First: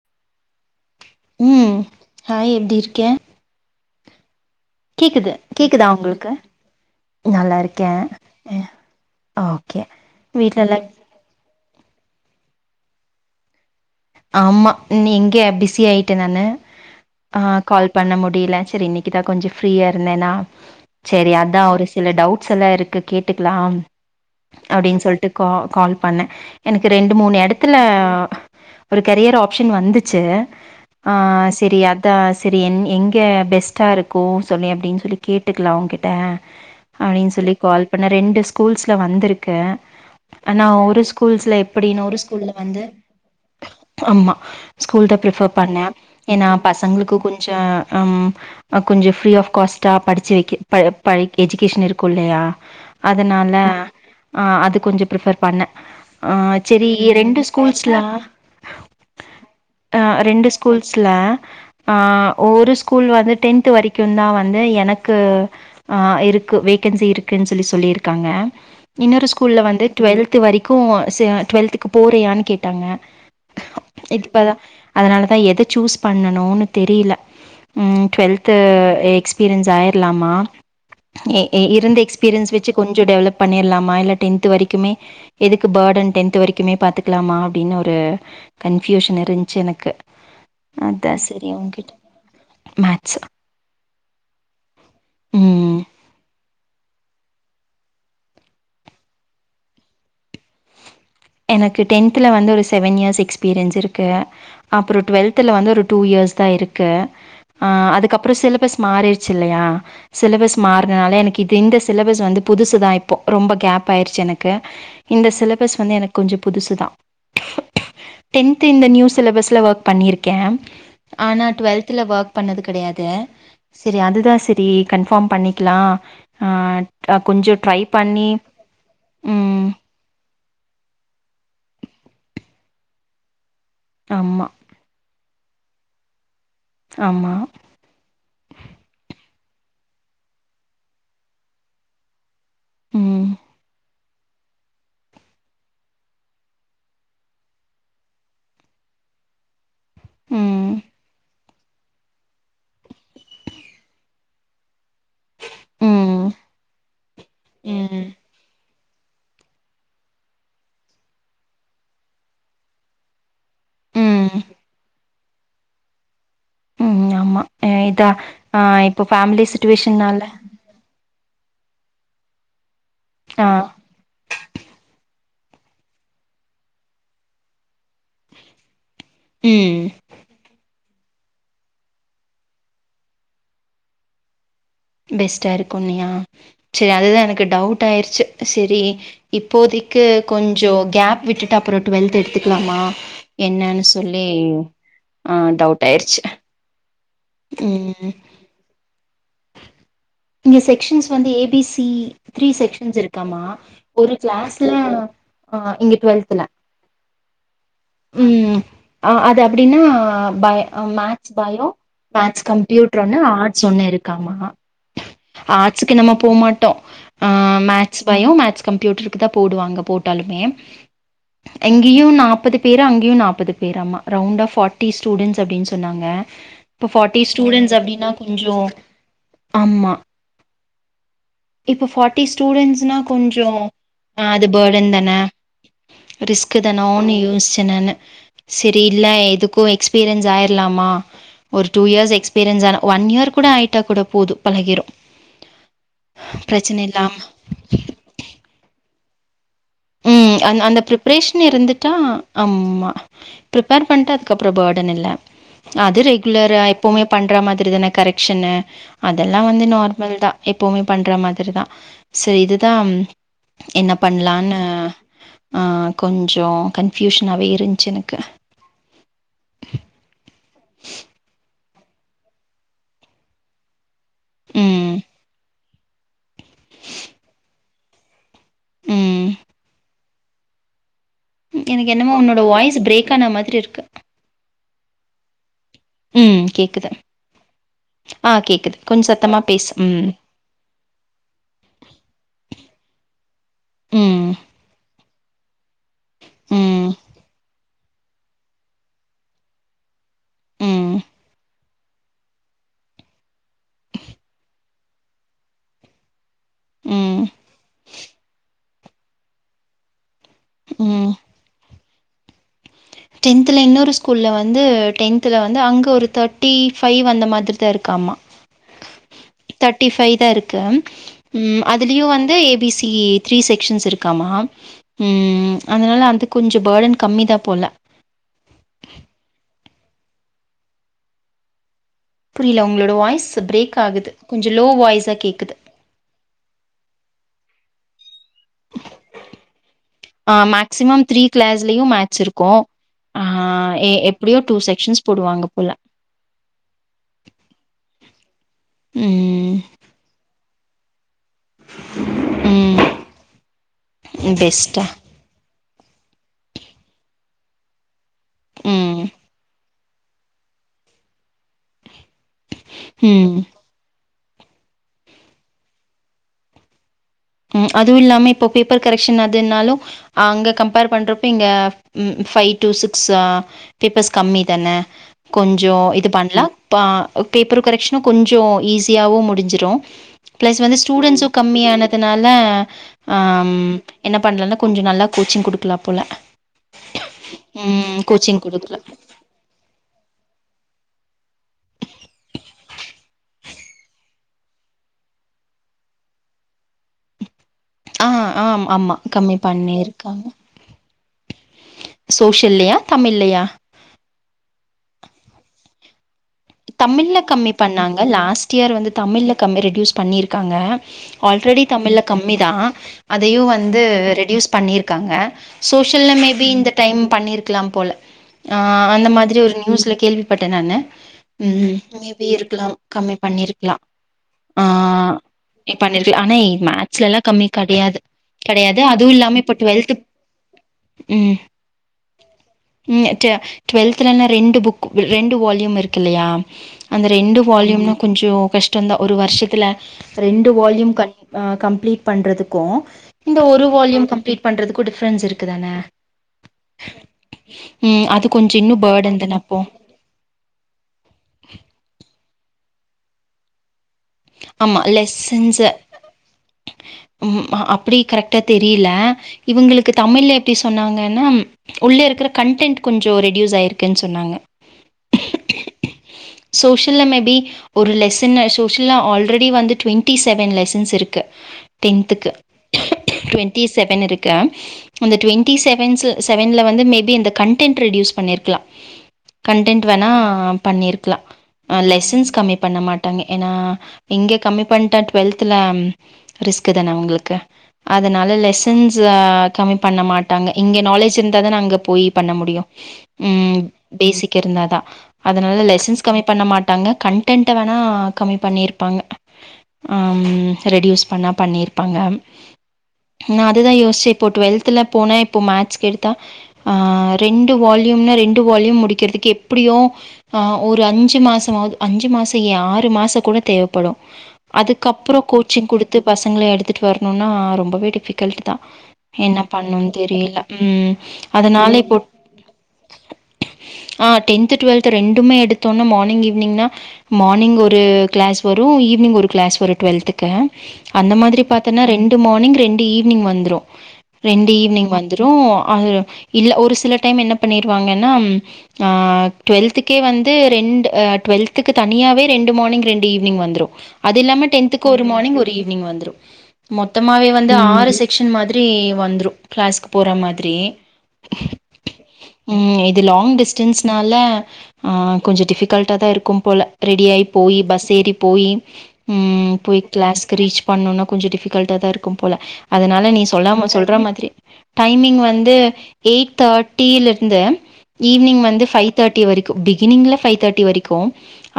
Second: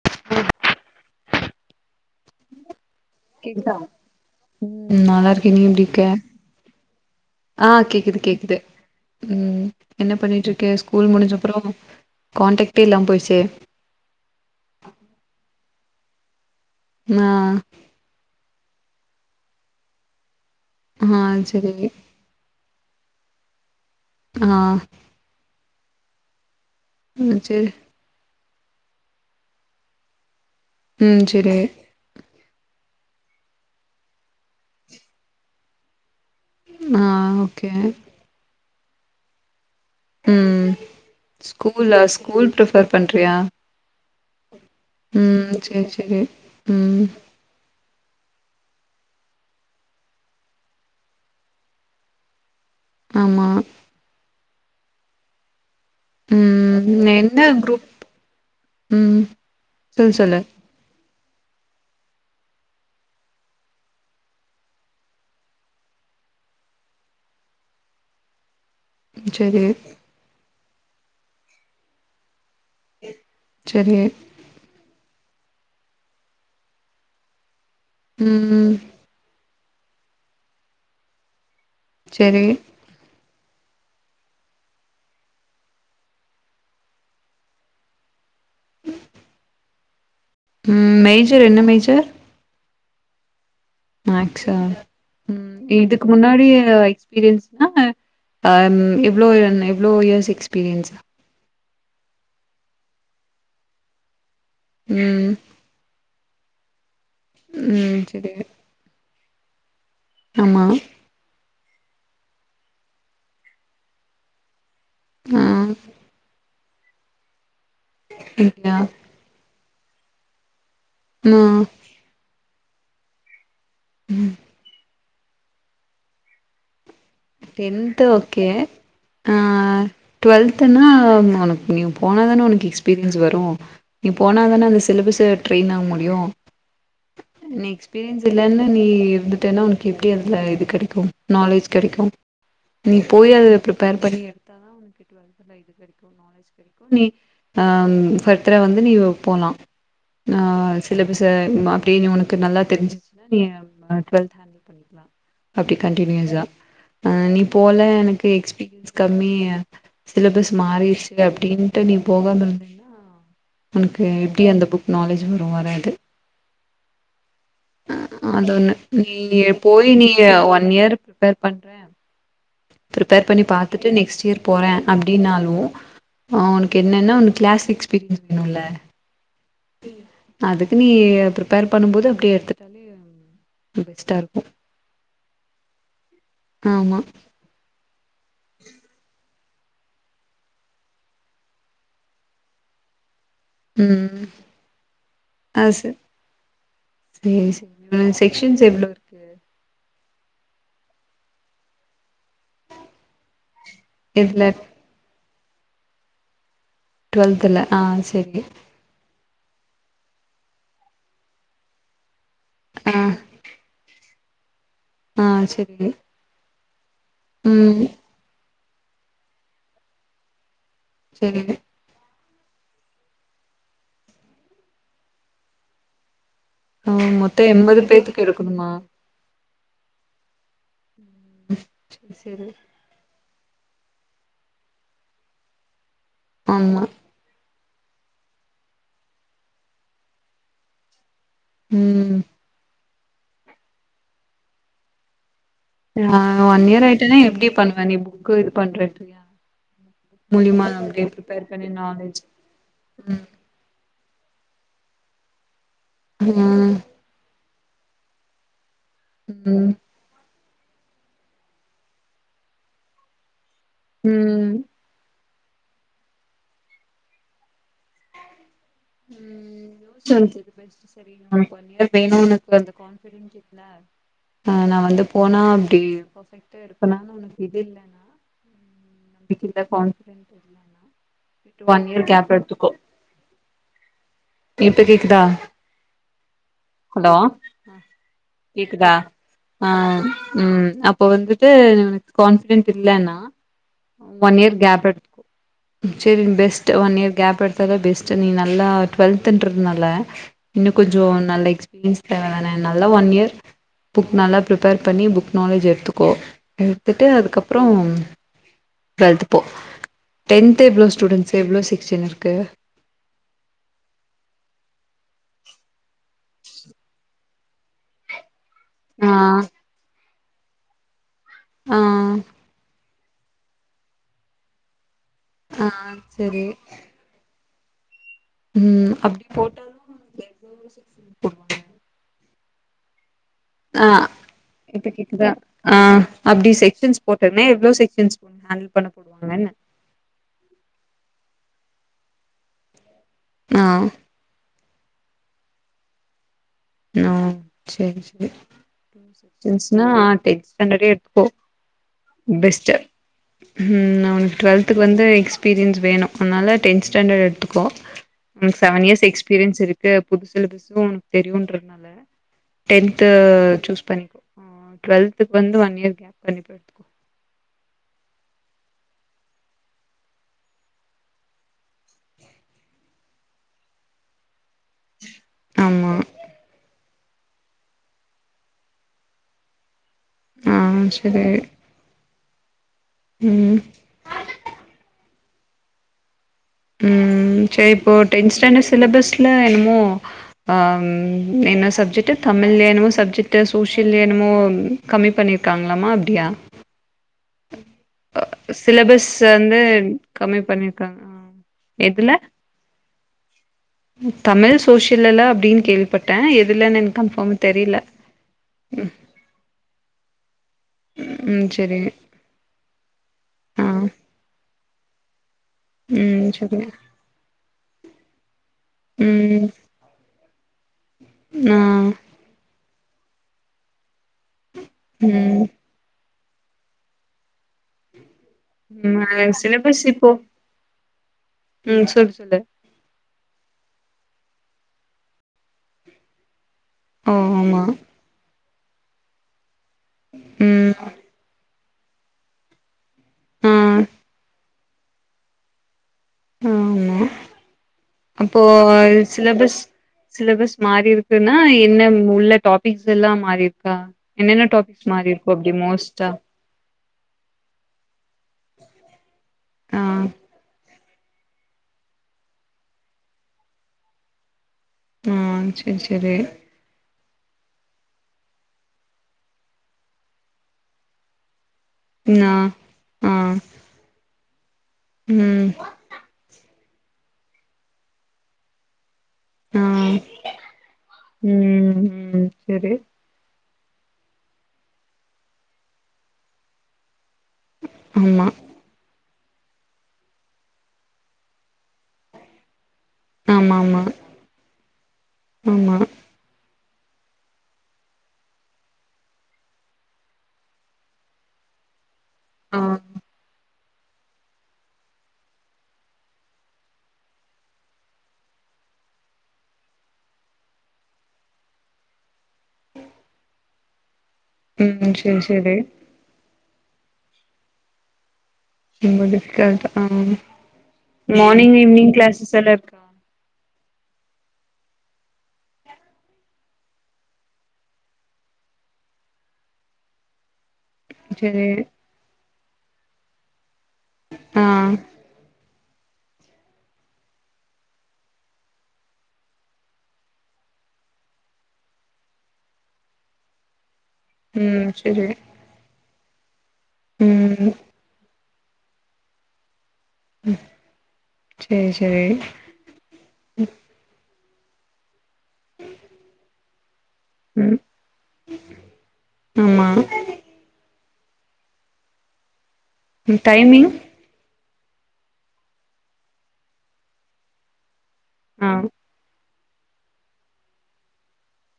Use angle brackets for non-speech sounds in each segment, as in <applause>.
ம் ம் ஹாய் எப்டி இருக்கே ஓகேதா ம் நல்லா இருக்கே நீ எப்டி கேக்குதா இருக்க உங்களுக்கு நல்லா ஆ இருக்கே கேக்குது கேக்குது ம் ஓகே என்ன பண்ணிட்டு இருக்கே வீட்லல்லா ஸ்கூல் முடிஞ்ச அப்பறோ கான்டக்டே இல்லாம போயிச்சே ஆமா நீ எங்க பிஸி ஆயிட்டே நானு ஆ கால் பண்ண முடில சேரி இன்னைக்குதா கொஞ்சம் ஃரீயா இருந்தேன்னா ஆ சேரி அதா சரி ஒரு சில டவுட்ஸ் எல்லா இருக் கு கேட்டுக்கலா ஆ அப்டின்னு சொல்ட்டு கா கால் பண்ணே எனக்கு ரெண்டு மூணு சரி இடத்துல ஒரு கரியர் ஆப்ஷன் வந்துச்சு ஆ ம் சரி சேரி அ தா சேர் எ எங்க சேரி பெஸ்ட்டா இருக்கும் சொல்லி அப்டின்னு சொல்லி கேட்டுக்கலா அவங்க்கிட்ட ஆ அப்டின்னு சொல்லி ஓகே கால் பண்ண ரெண்டு ஸ்கூல்ஸ்ல வந்திருக்கு ஆனா ம் ஒரு ஸ்கூல்ஸ்ல எப்டின்னு ஒரு ஸ்கூல்ல வந்து அப்டியா ஆமா ஸ்கூல் தா பிஃபர் பண்ணே சரி சரி ஏன்னா ம் பசங்களுக்கு கொஞ்ச அம் கொஞ்சம் ஃப்ரீ ஆஃப் காஸ்ட்டா படிச்சு வைக்க ப ப எஜிகேஷன் இருக்கும் இல்லயா ஆமா அதனால ஆ அது கொஞ்சம் ப்ரிஃபர் பண்ண ஆ சேரி ம் என்ன ரெண்டு குரூப் ஸ்கூல்ஸ்லா ம் ஆ சொல்லு சொல்லு இரண்டு ஸ்கூல்ஸ்ல ஆ ஒரு ஸ்கூல் வந்து டென்த்து வரைக்கும் தான் வந்து எனக்கு ஆ இருக்கு வேகன்சி இருக்குன்னு சொல்லி சொல்லி இருக்காங்க இன்னொரு ஸ்கூல்ல சரி வந்து டுவெல்த் வரைக்கும் சே டு்வெல்த்துக்கு போறியான்னு கேட்டாங்க செரி இப்பதா அதனாலதா எத சூஸ் பண்ணனுன்னு தெரியில ம் டுவெல்து ம் எக்ஸ்பீரியன்ஸ் ஆயிடலாமா எ எ இ இந்த சரி எக்பீரியன்ஸ் வெச்சு கொஞ்சொ டெவலப் பண்ணிட்லாமா இல்ல டென்த்து வரைக்குமே எதுக்கு பேர்டன் டென்த்து வரைக்குமே பாத்துக்குலாமா அப்டின்னு ஒரு கன்ஃபியூஷன் இருந்ச்சு எனக்கு ம் அதா மேஜர் செரி என்ன உங்கிட்ட மேஜர் மேக்ஸ் மேக்ஸ்ஸா ம் இதுக்கு முன்னாடி எக்ஸ்பீரியன்ஸ்னா ஆம் இவ்ளோ இவ்ளோ இயர்ஸ் எக்ஸ்பீரியன்ஸா எனக்கு டென்த்துல வந்து ஒரு செவன் இயர்ஸ் எக்ஸ்பீரியன்ஸ் இருக்கு அப்புறோ ம் டுவெல்த்துல வந்து ஒரு டூ இயர்ஸ் தா இருக்கு ஆ ம் அதுக்கு சரி அப்புறோ சிலபஸ் மாறிச்சு இல்லயா சிலபஸ் ஆமா மாறுனனால எனக்கு இது இந்த சிலபஸ் வந்து புதுசுதா இப்போ ரொம்ப கேப் ஆயிருச்சு எனக்கு இந்த ஆ சிலபஸ் வந்து எனக் புதுசுதா டென்த்து அப்டியா இந்த நியூ சிலபஸ்ல ஓர்க் பண்ணிருக்கே ஆ ஆனா டுவெல்த்துல ஒர்க் பண்ணது கெடையாது செரி அதுதா செரி கன்ஃபார்ம் பண்ணிக்லா ஆ அ கொஞ்சொ ட்ரை டென்த்து பண்ணி ம் டு்வெல்துன்னா உனக்கு நீ போனா தானே உனக்கு எக்ஸ்பீரியன்ஸ் வரு நீ ஆமா, போன தானே அந்த சிலபஸ் ட்ரைன் ஆக முடியு ஆமா. நீ எக்ஸ் பீரியன்ஸ் இல்லன்னு நீ இருந்துட்டேன்னா உனக்கு அதுல இது கெடைக்கு நாலெட்ஜ் கெடைக்கு நீ ம். போய் அது ப்ரிப்பேர் பண்ணி எடு த்தா உனக்கு டுவெல்த்துல எடுக்கறக்கு நாலேஜ் கெடைக்கு நீ ஆ ஃபர்தரா வந்து நீ போலா ஆ ம். சிலபஸ அப்டின்னு உனக்கு நல்லா தெரிஞ்சுச்சுன்னா நீ டுவெல்த் ஹாண் பண்ணிக்லா அப்டி ம். ஆ நீ ம் எனக்கு எக்ஸ் பீரியன்ஸ் கம்மி சிலபஸ் மாறிச்சு அப்டின்ட்டு நீ போகாம இருந்தேனா உனக்கு ம் எப்டி அந்த புக் நாலேஜ் வரு வராது ம் ஆமா அ இதா அது ஆ ஒண்ணு இப்போ நீ ஃபேமிலி போய் நீ சுச்சுவேஷன்னால ஒன் இயர் பிப்பேர் பண்றே ப்ரிப்பேர் பண்ணி ஆ பாத்துட்டு நெக்ஸ்ட் இயர் போறே அப்டின்னாலு ஆ உனக்கு என்னன்னா உனக்கு கிளாஸ் எக்ஸ்பீரியன்ஸ் வேணுல ம் அதுக்கு நீ ப்ரிப்பேர் பண்ணும்போது அப்டியே எடுத்துட்டாலே பெஸ்ட்டா இருக்கு பெஸ்ட்டா இருக்குலயா சேரி ஆமா அதுதா எனக்கு டவுட் ஆயிருச்சு சேரி இப்பபோதிக்கு கொஞ்சொ கேப் விட்டுட்டு அப்புறோ டுவெல்த் எடுத்துக்குலாமா என்னான்னு ம் சொல்லி அ ஆ டவுட் சே ஆயிருச்சு ம் ஷின்ஸ் எவ்ளோ இரு க்கு இங்க செக்ஷன்ஸ் வந்து A B C three sections இருக்காமா ஒரு எதுல கிளாஸ்ல ஆ இங்க டுவெல்த்துல டுவெல்த்துல ஆ சேரி ஆ அது அப்டின்னா பய maths bio maths computer ஒண்ணு ஆர்ட்ஸ் ஒண்ணு இருக்காமா ஆ சேரி ஆர்ட்ஸுக்கு நம்ம போ மாட்டோ ஆ ம் மேக்ஸ் பயோ மேக்ஸ் கம்ப்யூட்டருக்கு தா போடுவாங்க போட்டாலுமே செரி இங்கியு நாப்பது பேரு அங்கியு நாப்பது பேராமா ரவுண்ட்டா ஃபார்ட்டி ஸ்டூடெண்ட்ஸ் அப்டின்னு சொன்னாங்க இப்போ ஃபார்ட்டி மொத்தோ ஸ்டூடெண்ட்ஸ் எண்பது அப்டினா பேத்துக்கு கொஞ்சோ எடுக்கணுமா ஆமா இப்போ சேரி ஃபார்ட்டி சேரி ஸ்டூடென்ஸ்னா கொஞ்சோ அது பேர்டன் தானே ரிஸ்கு ஆமா தானோ யோசி என்னனு செரி இல்ல எதுக்கும் எக்ஸ்பீரியன்ஸ் ஆயிரலாமா ஒரு டூ இயர்ஸ் ம் எக்ஸ்பீரியன்ஸ் ஆன ஒன் இயர் கூட ஆயிட்டா கூட போதும் பழகிரும் ஆ ஒன் இயர் ஆயிட்டேனா எப்டி பண்ணுவ நீ புக்கு இது பண்ற எடத்துலயா ம் அந் அந்த பிரிப்பரேஷன் இருந்துட்டா நாலேஜ் அம் மா ம் பிரிப்பர் பண்ணிடா அதுக்கப்றோ பேர்டன் இல்ல அது ரெகுலரா ம் எப்பவுமே பண்ற மாரி தானே கரெக்ஷனு அதெல்லா வந்து ம் நார் மல் தா எப்பவுமே பண்ற மாரி தா ச இதுதா என்ன ம் பண்ணலான்னு ஆ கொஞ்சோ கன்ஃப்யூஷனாவே இருந்துச்சு எனக்கு ம் <unintelligible> செரி ஒன் இயர் வேணும்னு அந்த கான்பிடன்ட் இருக்குல ஆ நா ம் வந்து போனா அப்டி பர்ஃபெக்ட்டா இருப்பனானு உனக்கு இது இல்லனா ம் <unintelligible> கான்ஃபிடன்ட் இல்லன்னா விட்டு ஒன் எனக்கு இயர் என்னமோ கேப் உன்னோட எடுத்துக்கோ வாய்ஸ் பிரேக் ஆன மாரி இருக்கு இப்ப கேக்குதா ம் கேக்குது ஹலோ அ. ஆ கேக்குது கேக்குதா கொஞ்சம் சத்தமா ஆ பேசு. ம். ம் அப்போ வந்துட்டு கான்ஃபிடன்ட் இல்லன்னா ம். ஒன் இயர் கேப் எடுத்துகோ செரி பெஸ்ட் ம். ஒன் இயர் கேப் எடுத்த தா பெஸ் ச் நீ நல்லா டுவெல்த்துன்றனால இன்னும் ம். கொஞ்சோ நல்ல எக்ஸ்பீரியன்ஸ் தேவ தானே நல்லா ஒன் இயர் புக் நல்லா பிரிப்பர் பண்ணி பண்ணி புக் நாலேஜ் எடுத்துக்கோ எடுத்துட்டு ம். அதுக்கப்றோ டுவெல்த் போ டென்த் எவ்ளோ ம். ஸ்டூடெண்ட்ஸ் எவ்ளோ செக்ஷன் இருக்கு டென்த்துல இன்னொரு ஸ்கூல்ல வந்து டென்த்ல வந்து அங்க ஒரு தேர்ட்டி ஃபைவ் அந்த மாரி தா இருக்கு ஆமா <inaudible> ஆ தேர்டி ஃபைவ் தா இருக்கு ஆ அதுலயும் வந்து A B C E த்திரி section இருக்காமாம் ம் ஆ அது சரி கொஞ்சம் பேர்டன் கம்மி தா போல ம் அப்டி போட்டாலும் <inaudible> புரில உங்களோட வாய்ஸ் பிரேக் ஆ ஆகுது கொஞ்சோ லோ இப்ப வாய்சா கேக்குதா கேக்குது ஆ அப்டி செக்சன்ஸ் போட்ருந்தே எவ்ளோ செக்சன் ஹேண்டில் பண்ணி போடுவாங்கன அ மேக்சிமம் த்ரீ கிளாஸ்லயும் மேக்ஸ் இருக்கும் ஆ எப் டியும் டூ செக்ஷன்ஸ் போடுவாங்க போல ஆ செரி செரி டூ ம் செக்ஷன்ஸ்னா டென்த் ஸ்டாண்டர்டே எடுத்துக்கோ பெஸ்ட் ம் ம் உனக்கு டுவெல்த்துக்கு பெஸ்ட்டா வந்து எக்ஸ் எக்ஸ்பீரியன்ஸ் வேணும் அதனால டென் ஸ்டாண்டர்ட் எடுத்துக்கோ சவன் ம் இயர் எக்ஸ்பீரியன்ஸ் இருக் இது புது சிலபஸ் உனக்கு தெரியுன்றதுனால டென்த் ம் சூஸ் பண்ணிக்கோ டுவெல்த்க்கு வந்து ஒன் இயர் கேப் பண்ணி போய்டு ம் அதுவும் இல்லாம இப்போ பேப்பர் கரெக்ஷன் அதுனாலும் அங்க கம்பேர் பண்றப்போ இங்க ஃபைவ் டூ சிக்ஸ் பேப்பர்ஸ் கம்மி தானே கொஞ்சோ ஆமா இது பண்லாம் பா பேப்பர் கரெக்ஷனும் கொஞ்சோ ஈஸியாவும் முடிஞ்சிடும் ஆ பிளஸ் வந்து ஸ்டூடென்ஸு செரி கம்மியானதுனால ஆ ம் என்ன பண்லான்னா கொஞ்ச நல்லா கோச்சிங் குடுக்கலா போல ம் சரி இப்போ ம் கோச்சிங் டென்ஸ்டாண்டட் குடுக்கலா சிலபஸ் இல்ல என்னமோ ஆ என்ன சப்ஜெக்ட் தமிழ்ல என்னமோ சப்ஜெட் டு சோசியல் என்னமோ கம்மி பண்ணிருகாங்களாமா அப்டியா ஆ ஆம் ஆமா சிலபஸ் கம்மி வந்து பண்ணி இருகாங்க கம்மி பண்ணிருக்காங்க எதுல சோஷியல்லயா தமிழ்லையா தமிழ் சோசியல்லலா அப்டின் கேள்வி பட் பட்ட எதுலன் தமிழ்ல கம்மி பண்ணாங்க லாஸ்ட் இயர் வந்து தமிழ்ல கம் ரெடியூஸ் பண்ணிருக்காங்க ம் ஆல்ரெடி சரி தமிழ்ல கம்மி தா அதையு ஆ வந்து ரெடியூஸ் பண்ணிருகாங்க சோஷியல்ல ம் மேபி சரி இந்த டைம் பண்ணிருக்கலா போல ஆ அந்த மாரி ம் ஒரு நியூஸ்ல கேள்விபட்ட நானு ஆ ம் மேபி இருக்லா கம்மி பண்ணி இருக்லா ம் மி பண்ணிருக்லா ஆனா மேக்ஸ்லலா கம்மி கெடையாது கெடையாது அதுவு ம் இல்லாம இப்ப சிலபஸ் டுவல்த் இப்போ ம் ம் சொல்லு சொல்லு ம் டுவெல்தலலா ரெண்டு புக் ரெண்டு வால்யூம் இருக் இல்லயா அந்த ஓ ரெண்டு ஆமா வால்யூமு கொஞ்ச கஷ்டந்தா ஒரு வருஷத்துல ரெண்டு வால்யூம் ம் கம் கம்ப்ளீட் பண்றதுகு இந்த ஒரு ஆ வால்யூம் கம்ப்ளீட் பண்றதுகு டிஃப்ரென்ஸ் இருக்குதான ஆமா ம் அது அப்போ கொஞ்ச இன்னும் பேடன் தான சிலபஸ் இப்போ சிலபஸ் மாறி இருகுன்னா என்ன உள்ள டாபிக்ஸ் எல்லா மாறிருக் என்ன ஆமா டாபிக் மாரி இருக்கு அப்டி லெசன்ஸ் மோஸ்டா ம் அப்டி கரெக்டா தெரியல ஆ இவங்களுக்கு தமிழ்ல எப்டி சொன்னாங்கனா உள்ள இருக்கிற கண்டடென்ட் கொஞ்ச ரெடியூஸ் ஆயிருக்குன் சொன்னாங்க ம் செரி செரி சோஷியல்ல மேபி ஒரு லெசன சோஷி ல்ல ஆல்ரெடி வந்து டுவென்டி செவன் லெசன்ஸ் இருக்கு நா டென்துக்கு ஆ டுவென் டிசெவன் இருக்க அந்த ம் டுவெண்ட்டி செவன்ஸ் செவன்ல வந்து மேபி அந்த கண்டென்ட் ரெடியூஸ் பண்ணி இருக்லா ஆ கன்டென்ட் வேணா பண்ணி இருக்கலா ம் ம் லெசன்ஸ் கம்மி செரி பண்ண மாட்டாங்க ஏனா இங்க கம்மி பண்ட்டா டுவல்துல ரிஸ்க் தான உங்களுக்கு ஆமா அதனால லெஸ் சன்ஸ் கம்மி பண்ண மாட்டாங்க இங்க நாலேஜ் இருந்தா தான அங்க போய் பண்ண முடியு ஆமா ம் ஆமா பேசிக் இருந்தாதா அதனால ஆமா லெசன்ஸ் கம்மி பண்ண மாட்டாங்க கன்டென்ட வேணா கம்மி பண்ணிரு பாங்க அம் ரெடியூஸ் பண்ணா பண்ணி இருப்பாங்க ஆ ந அதுதா யோசிச்ச இப்ப டுவெல்துல போன இப்போ மேக்ஸ் எடுத்தா ஆ ரெண்டு வால்யூம்னா ரெண்டு வால்யூம் முடிகிறதுகு எப்டியோ ஆ ஒரு அஞ்சு மாசமாது அஞ்சு மாச ஏ ஆறு மாச கூட தேவ படு ம் அதுக்கப்பற செரி செரி கோச்சிங் குடுத்து பசங்கள எடுதுட்டு வரணுனா ரொம்பவே டிஃபி கல்ட்தா ரொம்ப என்ன டிஃபிகல்ட் ஆ பண்ணனு தெரியல ம் மார்னிங் அதனாலே ஈவினிங் இப்ப கிளாஸஸ் எல்லா இருக்கா <unintelligible> ஆ டென்த் டுவெல்த் ரெண்டுமே எடுதோனா மானிங் ஈவினிங்னா மார்னிங் ஒரு கிளாஸ் வரு ஈவினிங் ஒரு கிளாஸ் வரு டுவெல்த்க்கு அந்த மாதிரி செரி பாத்தன்னா ரெண் டு மார்னிங் ரெண்டு ஈவினிங் வந்துரு ஆ ரெண்டு ஈவினிங் வந் துரு அது இல்ல ஒரு சில டைம் என்ன பண்ணிருவாங்கன்னா ஆ டுவெல்த்துகே வந்து ரெண்டு டுவெல்த்துக்கு தனியாவே ரெண்டு மார்னிங் ரெண் டு ஈவினிங் வந்துரு அது இல்லாம ம் டென்த்துக்கு ஒரு செரி மார்னிங் ஒரு ஈவ்னிங் வந்துரு மொத்தமாவே ம் வந்து ஆறு செக்க்ஷன் மாதிரி வந்துரு கிளாஸ்க்கு போற மாதிரி சேரி சேரி ம் இது லாங் டிஸ்டன்ஸ்னால ஆ கொஞ்சோ டிஃபிகல்டாதா இருக்கும் போல ரெடி ஆயி போயி ம் பஸ் ஏறி போயி ம் ஆமா போயி கிளாஸ்க்கு ரீச் பண்ணனு கொஞ்சோ டிஃபிகல்டாதா இருக்கும் போல அதனால நீ சொல்லாம டைமிங் சொல்ற மாதிரி டைமிங் வந்து எயிட் தேட்டில இருந்து ஈவி்னிங் ஆ வந்து ஃபைவ் தேர்ட்டி வரைக்கு பிகினிங்ல ஃபைவ் தேட்டி வரைக்கு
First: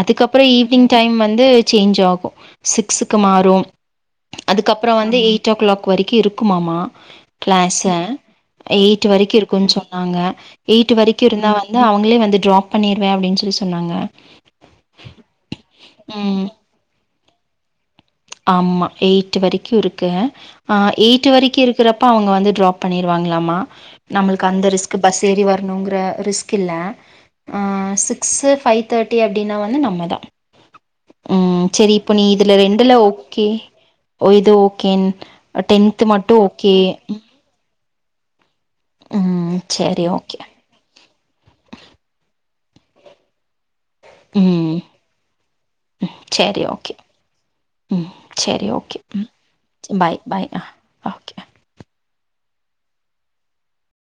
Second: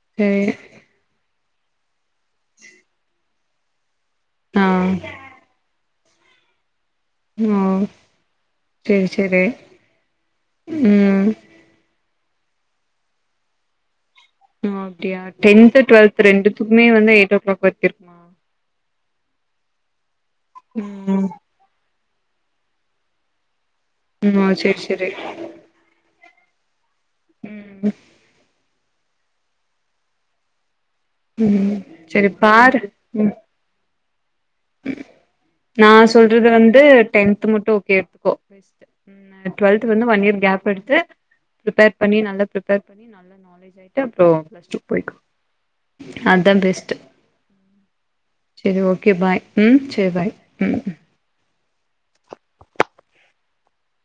அதுக்கப்பறோ சேரி ஈவினிங் டைம் வந்து சேஞ்ச் ஆகு சிக்ஸுக்கு மாறு ஆ அதுக்கப்பறோ வந்து எயிட் ஓ கிளாக் வரைக்கு இருக்குமாமா ஓ கிளாஸ் எயிட் சேரி வரைக்கு சேரி இருக்குன்னு சொன்னாங்க எயிட் வரைக்கு ம் இருந்தா வந்து வந்து அவுங்களே வந்து டிராப் பண்ணிருவே அப்டின்னு சொல்லி சொன்னாங்க ஓ அப்டியா டென்த் டுவல்த் ம் ரெண்டுதுக்குமே வந்து எயிட் ஓ கிளாக் வரைக்கு இருக்குமா ஆமா எயிட் வரைக்கு இருக்கு ஆ எயிட் ம் வரைக்கு இருக் குறப்ப அவுங்க வந்து ட்ராப் பண்ணிருவாங்களாமா ம் நம்மளுக்கு ஓ அந்த சேரி ரிஸ்க் சேரி பஸ் ஏறி வ ரணுங்கிற ரிஸ்க் இல்ல ஆ ம் சிக் ஸ் ஃபைவ் தேட்டி அப்டின்னா வந்து நம்மதா ம் செரி இப்ப நீ சேரி இதுல பாரு ரெண்டுல ம் எது ஓகேன் நா டென்த் மட்டு சொல்றது ஓகே வந்து டென்த் மட்டு ஓகே எடுத்துக்கோ பெஸ்ட் ம் டுவல்த் சரி வந்து ஒன் இயர் ஓகே கேப் எடுத்து பிரிப்பேர் பண்ணி நல்லா பிரிப்பேர் பண்ணி நல்ல நாலேஜ் ஆயிட்டு அப்பறோ பிளஸ் ம் டூக்கு போய்க்கோ அதுதா சரி பெஸ்ட்ட் ஓகே ம் சரி செரி ஓகே பாய் ம் செரி பாய் ம் ஓகே